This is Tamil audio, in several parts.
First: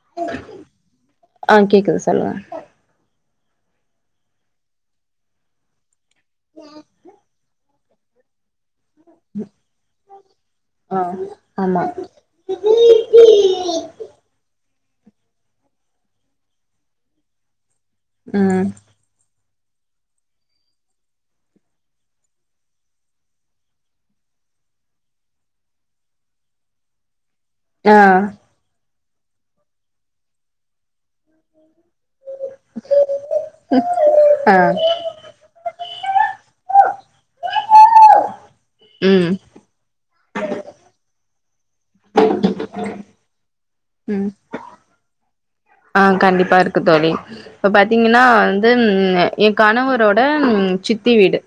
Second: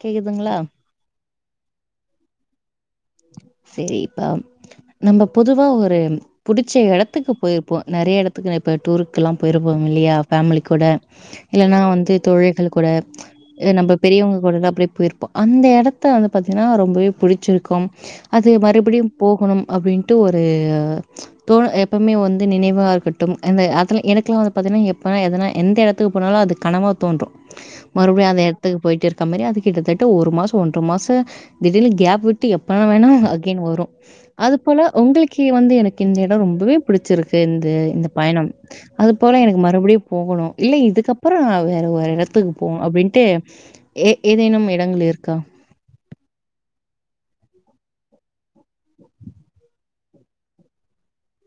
கேக்குதுங்களா ஆ கேக்குது சொல்லுங்க சேரிப்பா நம்ப பொதுவா ஒரு புடிச்ச எடத்துக்கு போயிருப் போ நெறையா எடத்துக்கு நா இப்ப டூருக்குலா போயிருப்போம் இல்லையா ஃபேமிலி கூட ஆ இல்லனா ஆமா வந்து தோழிகள் கூட இதுவே நம்ப பெரியவுங்க கூடல அப்டியே போயிருப்போ அந்த எடத்த வந்து பாத்திங்கன்னா ரொம்பவே பிடிச்சிருக்கும் அது ம் மறுபடியு போகணும் அப்டின்ட்டு ஒரு தோணு எப்பவுமே வந்து நினைவா இருக்கட்டும் அந்த அதுல என்க்குலா வந்து பாத்தீங்கனா எப்போனா எதுனா எந்த எடத்துக்கு போனாலு அதுக் கனவா தோன்று ஆ மறுபடியு அந்த எட ட்த்துக்கு போயிட்டு இருக்க மாரி அது கிட்டத்தட்ட ஒரு மாச ஒன்ற மாச திடீர்னு கேப் விட்டு எப் பணோ வேணா அகைன் வரு ஆ அது போல உங்களுக் தி வந்து எனக்கு இந்த எட ரொம்பவே புடிச்சிருக்கு இந்த இந்த பயணம் அது ம் போல எனக் மறுபடியு போகணு இல்ல இதுக்கப்பற வேற ஒரு எடத்துக்கு போ அப்டின்ட்டு ஏ ம் ஏதேனும் எடங்கள் இருக்கா ஆ கண்டிப்பா இருக்கு தோழி இப்ப பாத்தீங்கன்னா வந்து எ கணவரோட சித்தி வீடு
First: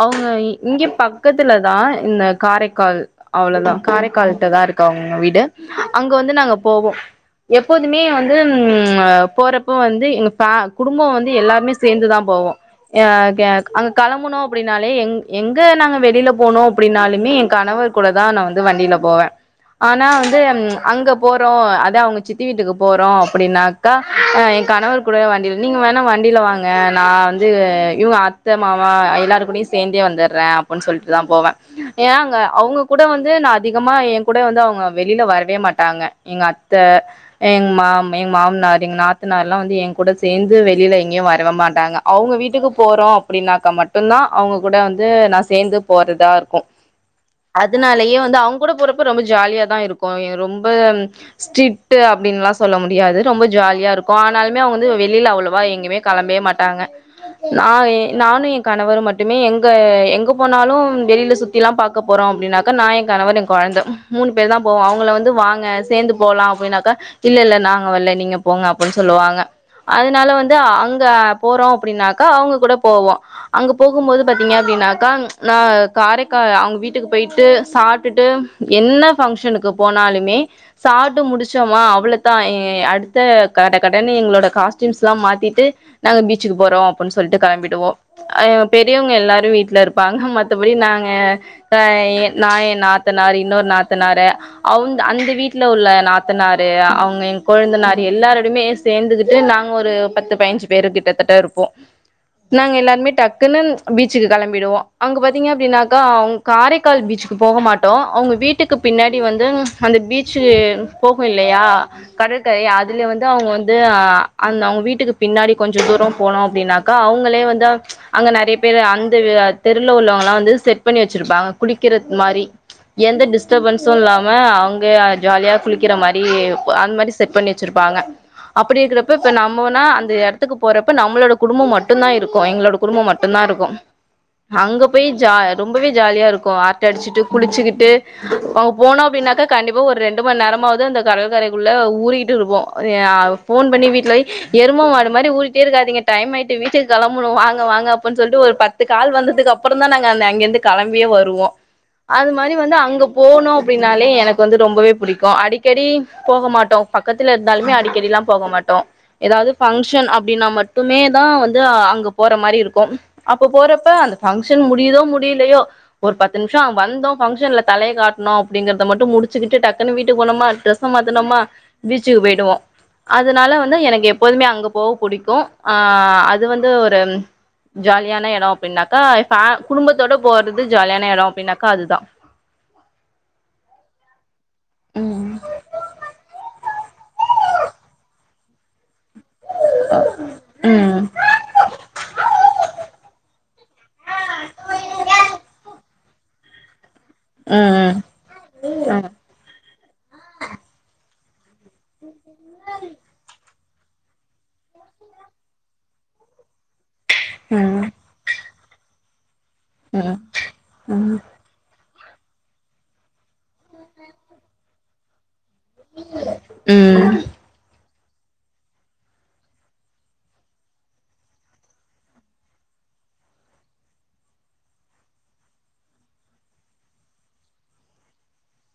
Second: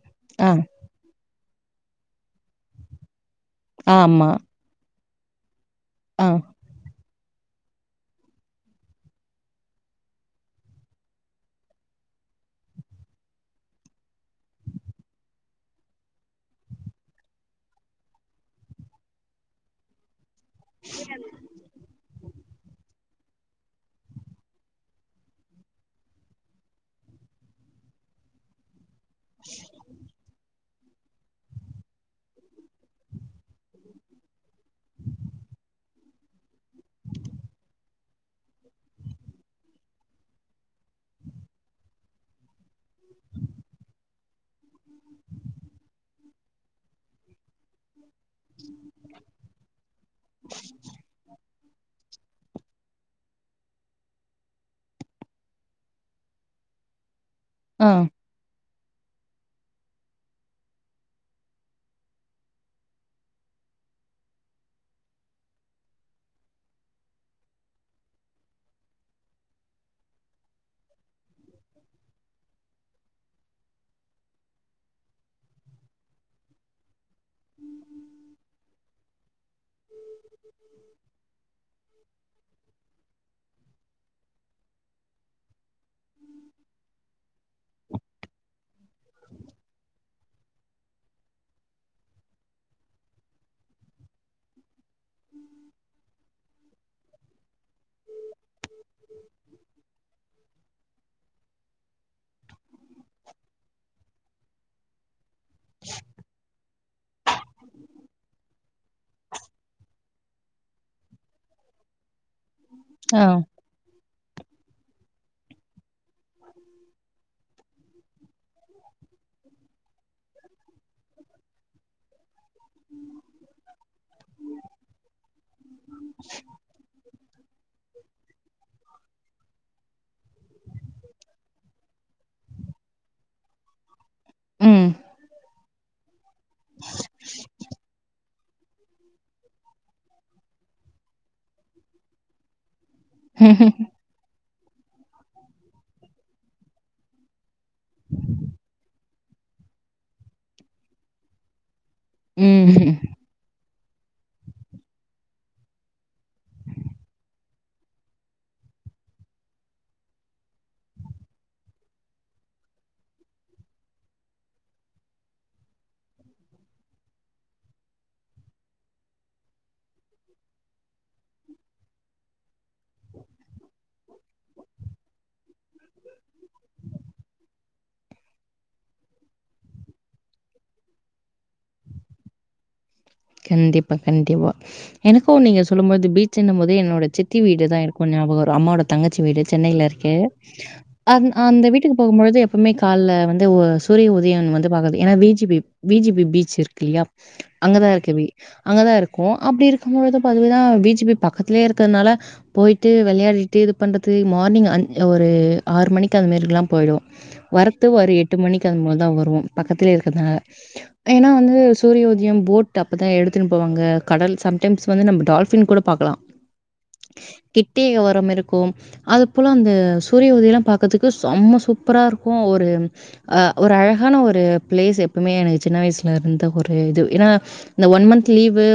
அவுங்க ஆ, இங்கே பக்கத்துல தா இந்த காரைக்கால் அவ்ளோதா ஆமா. காரைக்கால்ட்ட தா இருக் க அவுங்க வீடு அங்க ஆ, வந்து நாங்க போவோ எப்போதுமே வந் ம் அ போறப்ப வந்து எங்க பே குடும்போ வந்து எல்லாருமே சேர்ந்துதா போவோ அ கேக் அங்க கெளம்புனோ அப்டின்னாலே எங் எங்க நாங்க வெளில போனோ அப்டின்னாலுமே எ கணவர் கூட தா நா வந்து வண்டில போவே ஆனா வந்து அங்க போறோ அதா அவுங்க சித்தி வீட்டுக்கு போற் வா அப்டின்னாக்கா அ எ கணவர் கூட வண்டில நீங்க வேணா வண்டில வாங்க நா வந்து இவ்ங்க அப் த்தமாவா எல்லாரு கூடயு சேந்தே வந்துட்றே அப்டின் சொல்ட்டு தா போவே ஏ அங்க அவுங்க கூட வந்து நா அதிகமா எ கூட வந்து அவுங்க வெளில வரவே மாட்டாங்க எங்க அத்த எங் மா எங்க மாமனார் எங்க நாத்தனார்ல்லா வந்து எ கூட சேந்து வெளியில எங்கயு வரவே மாட்டாங்க அவுங்க வீட்டுக்கு போறோ அப்டின்னாக்கா மட்டு தா அவுங்க கூட வந்து நா சேந்து போறதா இர்க்கு அதனாலயே வந் அந்த அவ்ங் கூட போறப்ப ரொம்ப ஜாலிய தா இருக்கு ரொம்ப ஸ்ரிட்டு அப்டின்லா ஸ் சொல்ல முடியாது ரொம்ப ஜாலியா இருக்கு ஆனாலுமே அவுங்க வந்து வெளியில அவ்வளவா எங்கயுமே கிளம்பவே மாட்டாங்க நா ஆ, எ நானு எங் கணவர் மட்டுமே எங்க எங்க போனாலு வெளியில சுத்தி எல்லா பாக்க போறோ அப்டின்னாக்கா நா எ கணவரு எ குழந்த மூணு பேருதா போவோ அவங்கள வந்து வாங்க சேர்ந்து போகலா அப்டின்னாக்கா இல்ல இல்ல நாங்க வல்ல நீங்க போங்க அப்டின்னு சொல்லுவாங்க அதுனால வந்து அங்க போறோ அப்படின்னாக்கா அவுங்க கூட போவோ அங்க போகுபோது பாத்தீங்கன்னாக்க அப்படின்னாக்கா ந காரைக்கால் வீட்டுக்கு போயிட்டு சாப்ட்டுட்டு என்ன பங்ஷனுக்கு போனாலுமே சாப்ட்டு முடிச்சோமா தா எ அடுத்த கட கடனு எங்களோட காஸ்டியூம்ஸ்ல்லா மாத்திட்டு நாங்க பீச்சிக்கு போறோ அப்டின்னு சொல்லிட்டு கிளம்பிடுவோ பெரியவங்க எல்லாரு வீட்டுல ப்பாங்க மத்தபடி நாங்க ஆ நா எ நாத்தனாரு இன்னொரு நாத்தனாரு அந்த வீட்டுல உள்ள நாத்தனாரு எங்க கொழுந்தனாறு எல்லாருடமே சேந்துகிட்டு நாங்க ஒரு பத்து பைஞ்சி பேரு கிட்டத்தட்ட இருப்போ நாங்க எல்லாருமே டக்குன்னு பீச்சிக்கு கிளம்பிடுவோ அங்க பாத்தீங்க அப்டின்னாக்கா அவுங் காரே முக்கால் பீச்சுக்கு போக மாட்டோ அவுங்க வீட்டுக்கு பின்னாடி வந்து அந்த பீச்சு போகுல்லியா கடற்கரையா அதுல ஆ. வந்து அவுங்க வந்து அந்த அவுங்க வீட்டுக்கு பின்னாடி கொஞ்ச தூரோ போனோ அப்டின்னாக்கா அவுங்களே வந்து அங்க நெறைய பேரு அந்த தெருல உள்ளவங்க எல்லா வந்து செட் பண்ணி வச்சிருப்பாங்க குளிக்கிறத்கு மாரி எந்த டிஸ்டபன்ஸூ இல்லாம அவுங்க ஜாலியா குளிக்கிற மாரி அந் மாரி செட் பண்ணி வச்சுருப்பாங்க அப்டி இருக்குறப்ப இப்ப நம்மோனா அது போறப்ப நம்மளோட குடும்போ மட்டுந் தா இருக்கு எங்களோட குடும்போ மட்டுந்தா இருக்கு அங்க ம், போய் ஜா ரொம்பவே ஜாலியா இருக்கு அரட்ட அடுசுக்ட்டு குளிச்சிக்கிட்டு அங்க போனோ அப்டின்னாக்கா கண்டிப்பா ஒரு ரெண்டு மண் நேரமாவது அந்த கடற்கரைக்குள்ள ஊறிக்கிட்டு இருப்போ போன் பண்ணி வீட்லவோய் எரும மாடு மாரி ஊரிட்டே இருக்காதீங்க டைம்மாய் வீட்டுக்கு கிளம்பணு வாங்க வாங்க அப்படின்னு சொல்லிட்டு ஒரு பத்து கால் வந்ததுகப்போறோ அப்புறந் தா நாங்க அந்த அங்கிருந்து கெளம்பியே வருவோ அது மாரி வந்து ம். அங்க போனோ அப்டின்னாலே எனக்கு வந்து ரொம்பவே புடிக்கு அடிக்கடி போக மாட்டோ பக்கத்துல இருந்தாலுமே அடிக்கடில்லா போக மாட்டோ ஏதாவுது பங்க்ஷன் அப்டின்னா மட்டுமே தா வந்து அங்க போற மாரி இருக்கு அப்ப போறப்ப அந்த பங்க்ஷன் முடியுதோ முடியலையோ ஒரு பத்து நிமிஷ ஆகு வந்த பங்க்ஷன்ல தலைய காட்டுணோ அப்படிங்கறத மட்டும முடிச்சிக்கிட்டு டக்குன்னு வீட்டுக்கு போனமா டெரஸ் மாத்துனோமா பீச்சுக்கு போயிடுவோ அதுனால வந்து எனக்கு எப்போதுமே அங்க போக புடிக்கு ஆ அது வந்து ஒரு ஜாலியான எடோ அப்டின்னாக்கா ஃபே குடும்பத்தோட போறது ஜாலியான எடோ அப்டின்னாக்கா அதுதா கண்டிப்பா கண்டிப்பா ம் எனக்கு நீங்க சொல்லும்போது பீச்செனும்போது என்னோட சித்தி வீடு தா இருக்கு ஞாபகோ வரு அம்மாவோட தங்கச்சி வீடு சென்னையில இருக்கு ம் அந்த வீட்டுக்கு போம்பொழுது எப்பவுமே கால்லே வந்து சூரிய உதயோ வந்து பாக்காது ஏனா beach view V G B beach இருக்கு இல்லையா ம் அங்கதா ம் இருக்கு எவீடு அங்கதா இருக்கு அப்டி இருக்கும்போது பாதிங்னா தா விஜிபி பக்கத்தில இத்தனால போயிட்டு வெளயாடிட்டு இது பண்றது மார்னிங் அஞ் ஒரு ஆறு மணிக்கு அது மாரிகுலா போயிடுவோ ம் வரத்து ஒரு எட்டு மணிக்கு அந் மார்தா வரு பக்கத்துலயே ம் இருக்கிறதுனால ஏனா வந்து சூரிய உதய போட்டு அப்பத எடுத்துனு போவாங்க கடல் சம்டைம்ஸ் வந்து நம்ம டிர்க் [unintelligible] கூட பாக்கலாம் ம் கிட்டிய உரம் இருக்கும் அது போல அந்த சூரிய உதல்லாம் பாக்கறதுக்கு செம்ம சூப்பராக இருக்கும் ஒரு அ ஒரு அழகான ஒரு பிளேஸ் எப்பவுமே எனக்கு சின்ன வயசுல இருந்த ஒரு இது ஏன்னா இந்த ஒன் மந்த் லீவு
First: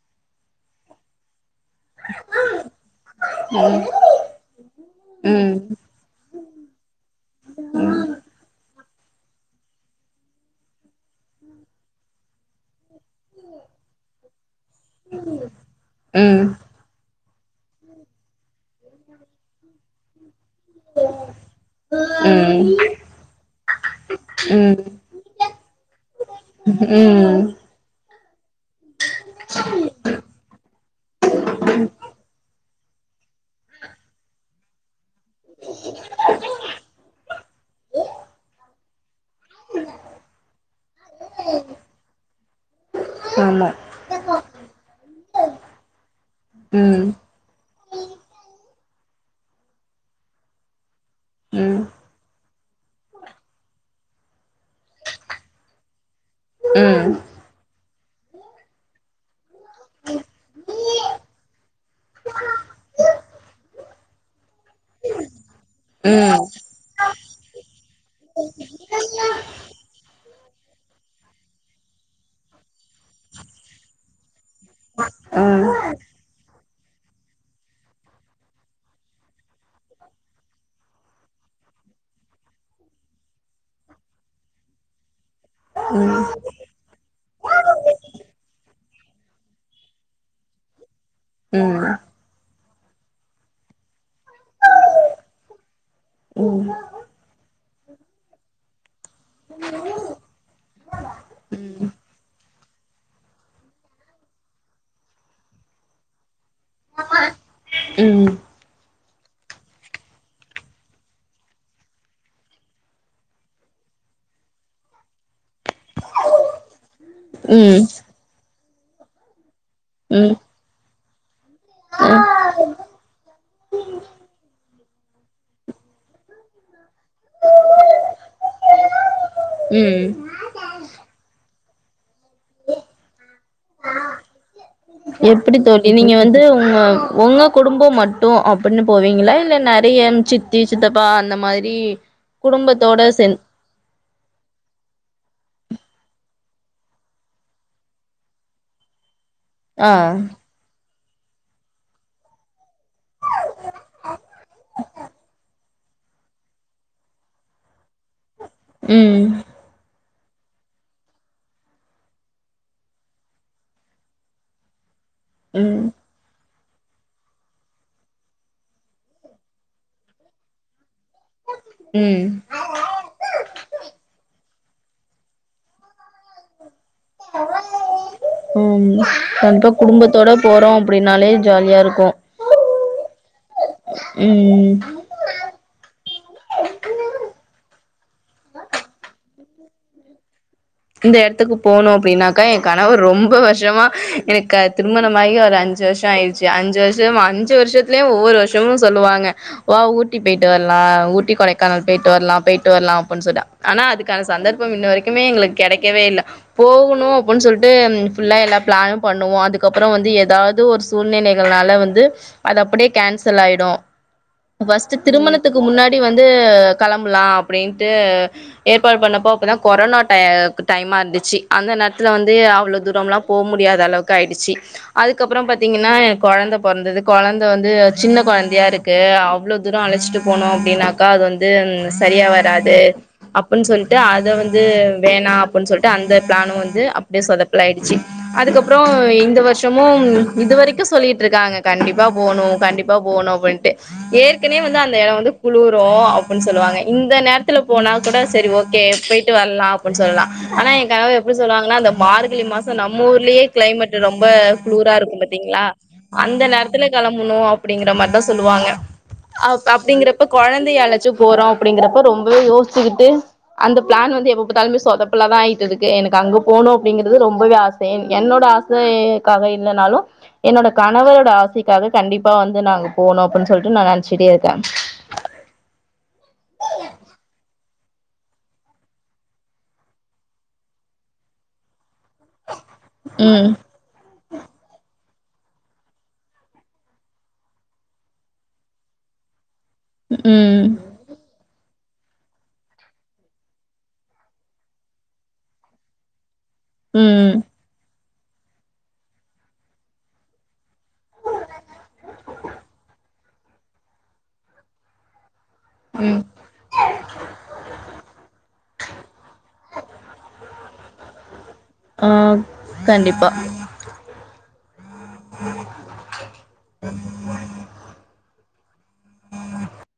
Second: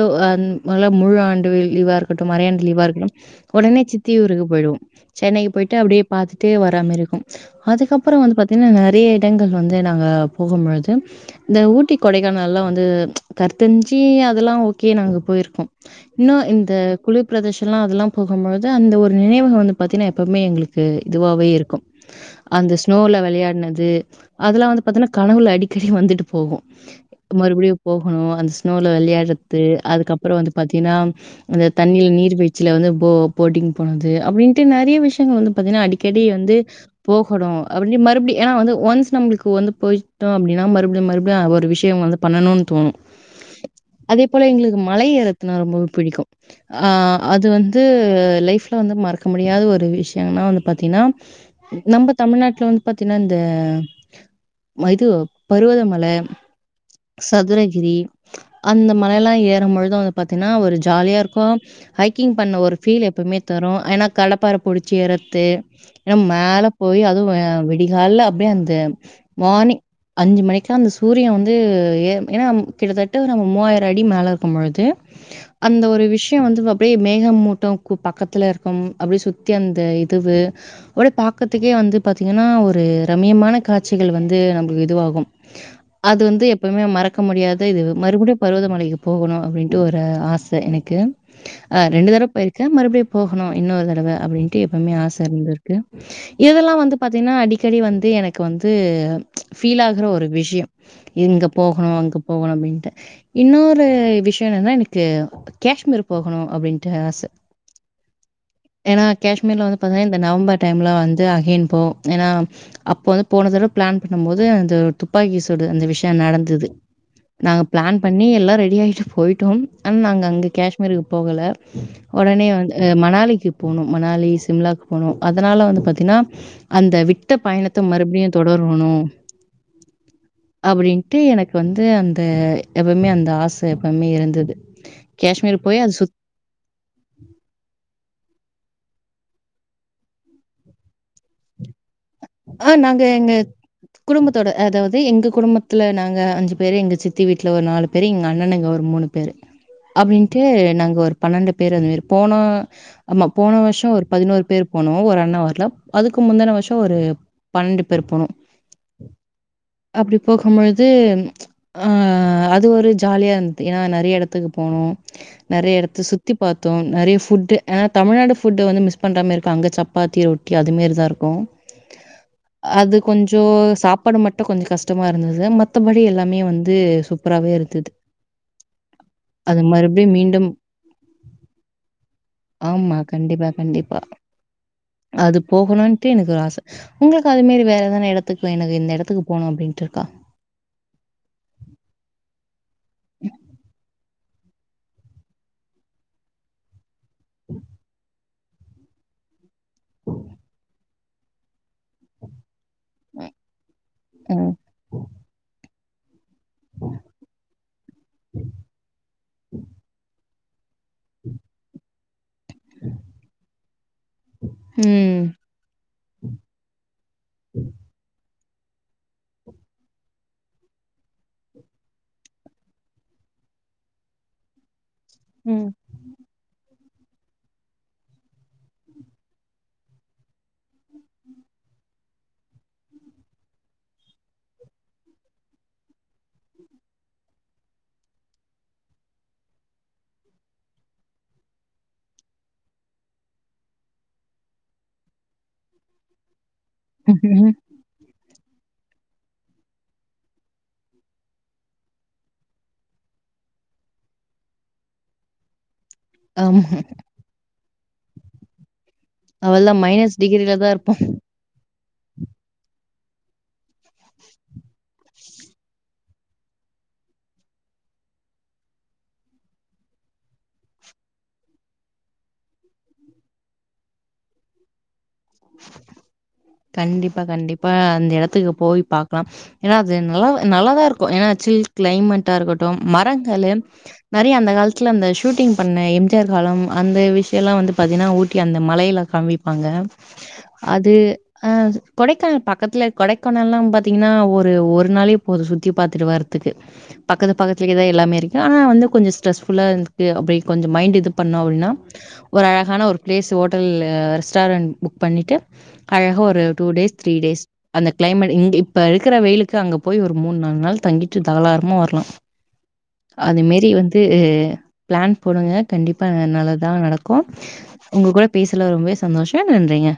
இல்ல முழு ஆண்டு லீவா இருக்கட்டும் அறையாண்டு லீவா இருக்கட்டும் உடனே சி தீஊருக்கு போயிடுவோ சென்னைக்கு போயிட்டு அப்டியே பாரத்துட்டே வராமாரி இருக்கும் அதுக்கப்புறம் வந்து பாத்தீங்கன்னா நெறைய இடங்கள் வந்து நாங்கள் போகும் பொழுது இந்த ஊட்டி கொடைக்கானல்லா வந்து தெரிஞ்சு அதெல்லாம் ஓகே நாங்கள் போயிருக்கோம் இன்னும் ம் இந்த குளிர் பிரதர்ஷனலாம் அதெல்லாம் போகும்பொழுது அந்த ஒரு நினைவகம் வந்து பாத்தீங்கன்னா எப்பவுமே எங்களுக்கு இதுவாவே இருக்கும் ம் அந்த ஸ்னோவில்ல வெளையாடுனது அதெலாம் ம் வந்து பாத்தினா கனவுல் அடிக்கடி வந்துட்டு போகும் ம் போகணும் அந்த ஸ்னோல வெளையாடுறது அதுக்கப்பறம் வந்து பாத்தீங்கன்னா அந்த தண்ணியில நீர் பிய்ச்சில வந்து போட்டிங் போனது அப்டின்னுட்டு நெறைய விஷயம் வந்து பாத்தீங்கன்னா அடிக்கடி வந்து போகணும் அப்பட மறுபடியும் ஏன்னா வந்து ஒன் நம்ளுக்கு இப்ப வந்து போய்டிட்டோம் அப்பின்னா மறுபடியும் மறுபடியும் ஒரு விஷயம் வந்து பண்ணணும்ன்னு தோணும் ஆமா அதே போல எங்களுக்கு மலை ஏறத்துனா ரொம்பவே பிடிக்கும் ம் அது வந்து லைஃப்பில வந்து மறக்க முடியாத ஒரு விஷயம்னா வந்து பாத்தீங்கன்னா ம் ம் நம்பத் தமிழ்நாட்டுல வந்து பாத்தீங்கன்னா இந்த இது பருவதமல ம் சதுரகிரி அந்த மலைல்லாம் ஏறும் முழுதும் வந்து பாத்தீங்கன்னா ஒரு ஜாலியா இருக்கும் ஹைக்கிங் பண்ண ஒரு பீல் எப்பவுமே தரும் ஏனா கடப்பற பொழிச்சி ஏறத்து ஏன்னா ம் மேல போய் அதுவும் விடிகால்ல அப்டியே அந்த மார்னிங் அஞ்சு மணிக்கெல்லாம் அந்த சூரியன் வந்து ஏன்னா கிட்டத்த நம்ம மூவாயிரம் அடி மேல இருக்கும்பொழுது அந்த ஒரு விஷயம் வந்து அப்டியே மேகம் மூட்டம் பக்கத்தில் இருக்கும் அப்டியே சுற்றி அந்த இதுவு ஒடே பாக்கறதுக்கே வந்து பாத்தீங்கன்னா ஒரு ரம்மியமான காட்சிகள் வந்து நமக்கு இதுவாகும் அது வந்து எப்பவுமே மறக்க முடியாத இது மறுபடியு பருவதமலைக்கு போகணும் அப்டின்ட்டு ஒரு ஆசை எனக்கு ஆ ரெண்டு தடவ போயிரு மறுபடியும் போகணும் இன்னொரு தடவை அப்டின்ட்டு எப்பவுமே ஆசை இருந்த இருக்கு இதெல்லாம் வந்து பாத்தீங்கன்னா அடிக்கடி வந்து எனக்கு வந்து ஃபீல் ஆகுற ஒரு விஷயம் இங்க போகணும் அங்க போகணும் அப்டின்னுட்டு இன்னொரு விஷயம் என்னன்னா எனக்கு காஷ்மீர் போகணும் அப்டின்னு த ஆசை ஏனா காஷ்மீர்ல வந்து பாத்தீங்கன்னா இந்த நவம்பர் டைம்ல வந்து அகின் போ ஏனா அப்போ வந்து போனதட பிளான் பண்ணும் போது அந்த துப்பாக்கி சொடு அந்த விஷயம் நடந்தது நாங்க பிளான் பண்ணி எல்லாம் ரெடி ஆகிட்டு போயிட்டோம் அண்ண நாங்கள் ம் அங்கே காஷ்மீருக்கு போகல உடனே வந்து மணாலிக்கு போனோ மணாலி சிம்லா போனு அதுனால வந்து பாத்தின்னா அந்த விட் மத்த பயணத்த மறுப்டியு தொடருணு ம் ம் அப்டின்ட்டு எனக்கு வந்து அந்த எப்பமே அந்த ஆசை எப்பமே இருந்தது எப்டி காஷ்மீர் போய் தோழி அது நீங்க சுத் வந்து உங்க உங்க குடும்போ மட்டும் அப்டின்னு போவீங்களா இல்ல நெறைய சித்தி சித்தப்பா அந்த மாதிரி ஆ குடும்பத்தோட நாங்க எங்க சென் குடும்பத்தோட அதாவது எங்க குடும்பத்துல நாங்க அஞ்சு பேரு எங்க சித்தி வீட்டுல ஒரு நாலு பேரு எங்க அண்ணனுங்க ஒரு மூணு பே பேரு ஆ அப்டின்ட்டு நாங்க ஒரு பனெண்டு பேரு அந்மாறி போனோ ஆமா போன வருஷோ ஒரு பதினோரு பேர் போனோ ஒரு அண்ணா வர்ல அதுக்கு முந்துன வருஷோ ஒரு பன்னெண்டு பேர் போனோ ம் அப்டி போகும் பொழுது ஆ அது ஒரு ஜாலியா இருந்துது ஏன்னா நெறையா எடத்துக்கு போனோ நெறைய ம் எடத்த சுத் சுத்தி பாத்தோ நெறைய ஃபுட்டு ஏனா தமிழ்நாடு ஃபுட்ட வந்து மிஸ் பண்றமாருக்கு அங்க சப்பத்தி ரொட்டி அதுமேரிதா இருக்கு ம் அது கொஞ்சோ சாப்பாடு மட்டு கொஞ்சோ கஷ்டமா இருந்தது மத்தபடி எல்லாமே வந்து சூ சூப்பராவே இருந்துது ம் கண்டிப்பா குடும்பத்தோட மீண்டும் போறோ அப்டின்னாலே ஜாலியா இருக்கூ ஆமா கண்டிப்பா கண்டிப்பா ம் அது போகணுன்டு எனக்கு ஒரு ஆச உங்களுக்கு அதேமேறி வேற எதான எடத்துக்கு எனக்கு இந்த எடத்துக்கு போணு அப்டின்ட்டு இருக்கா இந்த எடத்துக்கு போணு அப்டின்னாக்க என் கணவர் ரொம்ப வருஷோமா எனக்கு திருமணமாகி ஒரு அஞ்சு வருஷோ ஆயிருச்சு அஞ்சு வருஷோ அஞ்சு வருஷத்துலயு ஒவ்வொரு வருஷமு சொல்வாங்க வா ஊட்டி பொயிட்டு வர்லா ஊட்டி கொடைக்கானல் பொயிட்டு வர்லா பொயிட் ட்டு வர்லா அப்புன்னு சொல்ல ஆனா அதுக்கான ம். சந்தர்பம் இன்ன வரைக்குமே எங்களுக் கெடைக்கவே இல்ல போகணு அப்புன் சொல்ட்டு ஃபுல்லா எல்லா பிளானு பண்ணுவோ அதுக்கப்புறோ வந்து எதாவ்து ஒரு சூழ்நிலைகளால வந்து அது அப்படே கேன்சல் ஆயிடு ஃபஸ்ட் ம். திருமண த்துக்கு முன்னாடி வந்து கெளம்ப்லா அப்டின்ட்டு ஏற்பாடு பண்ணப்போ அப்பதா கொரோனா டைய டைமா இருந்துச்சி அந்த நேரத்துல வந்து அவ்ளோ தூரம்ல்லா போ முடியாத அளவுக்கு ஆயிடுச்சி அதுக்கப்றொ பாத்திங்கன்னா னக் கொழந்த பொறந்தது கொழந்த வந்து சின்ன கொழந்தையா இருக்கு அவ்ளோ தூரோ அழச்சிட்டு போனோ அப்டின்னாக்கா அது வந் து சரியா வராது அப்புன்னு சொல்ட்டு அத வந்து வேணா அப்புன் சொல்ட்டு அந்த பிளானு வந்து அப்டியே சொதப்பல் ஆயிடுச்சி அதுக்கப்புறோ இந்த வருஷமும் இதுவரைக்கு சொல்லிட்ருக்காங்க கண்டிப்பா போணு கண்டிப்பா ப்ப போணு அப்பின்ட்டு ஏற்கனவே வந்து அந்த எடோ வந்து குளுரூ அப்புன்னு சொல்லுவாங்க இந்த ம். நேரத்துல போனா கூட சரி ஓகே போயிட்டு வர்லா அப்புன்னு சொல்லலா ஆனா ஏ கணவர் எப்புடி சொல்லுவாங்கன்னா இந்த மார்கழி மாசோ நம்ம ஊர்லேயே க்ளைமேட்டு ரொம்ப குளூரா இருக்கூ பத் திங்ளா அந்த ஆமா. நேரத்துல கெளம்புணு அப்டிங்கற மாரிதா சொல்லுவாங்க அப் அவள்லாம் மைனஸ் அப்டிங்கிறப்ப டிகிரில தான் கொழந்தைய இருப்போம். அழச்சு போறோ அப்டிங்கறப ரொம்பவே யோசிச்சிக்கிட்டு அந்த பிளான் வந்து எப்ப பாத்தாலுமே சொதப் இப்பலதா ஆயிட்டுதுக்கு எனக்கு அங்க போணு அப்டிங்கிறது ரொம்பவே ஆச என்னோட ஆசைக்காக இல்லனாலு என்னோட கணவரோட ஆசைக்காக கண்டிப்பா வந்து நா அங்க போணு அப்புன்னு சொல்ட்டு நா நெனச்சிட்டே இருக்க கண்டிப்பா கண்டிப்பா அந்த எடத்துக்கு போய் பாக்லாம் ஏன்னா அது நல்லா நல்லாதா இருக்கூ ஏன்னா சில் கிளைமேட்டா இருக்கட்டு மரங்களு ம் நெறைய அந்த காலத்துல அந்த ஷூட்டிங் பண்ண எம் ஜிஆர் காலம் அந்த விஷ்யல்லா வந்து பாத்திங்னா ஊட்டி அந்த மலைல காமி பாங்க ம் அது ஆ கொடைக்கானல் பக்கத்துல கொடைக்கானல்லா பாத்தீங்கன்னா ஒரு ஒரு நாளே போது சுத்தி பாத்துட்டு வர துக்கு பக்கத்து ம் பக்கத்துலதா எல்லாமே இருக்கு ஆனா வந்து கொஞ்சோ ஸ்ட்ரெஸ்ஃபுல்லா இருக்கு அப்டி கொஞ்சொ மைண்டு இது பண்ணோ அப்டின்னா ஒரு அழகான ஒரு ப்ளேஸ் ஹோட்டல் ரெஸ்டாரண்ட் புக் பண்ணிட்டு ம் அழகா ஒரு டூ டேஸ் த்ரீ டேஸ் அந்த கிளைமேட் இங்க இப்ப இருக்குற வெயிலுக்கு அங்க போய் ஒரு மூனு நாலு நாள் தங்கிட்டு தாராளமா வர க்லா ஆ கண்டிப்பா அதுமேரி வந்து து பிளான் போடுங்க கண்டிப்பா நல்லதா நடக்கு உங்க கூட பேசுனதுல ரொம்பவே சந்தோஷோ நன்றிங்க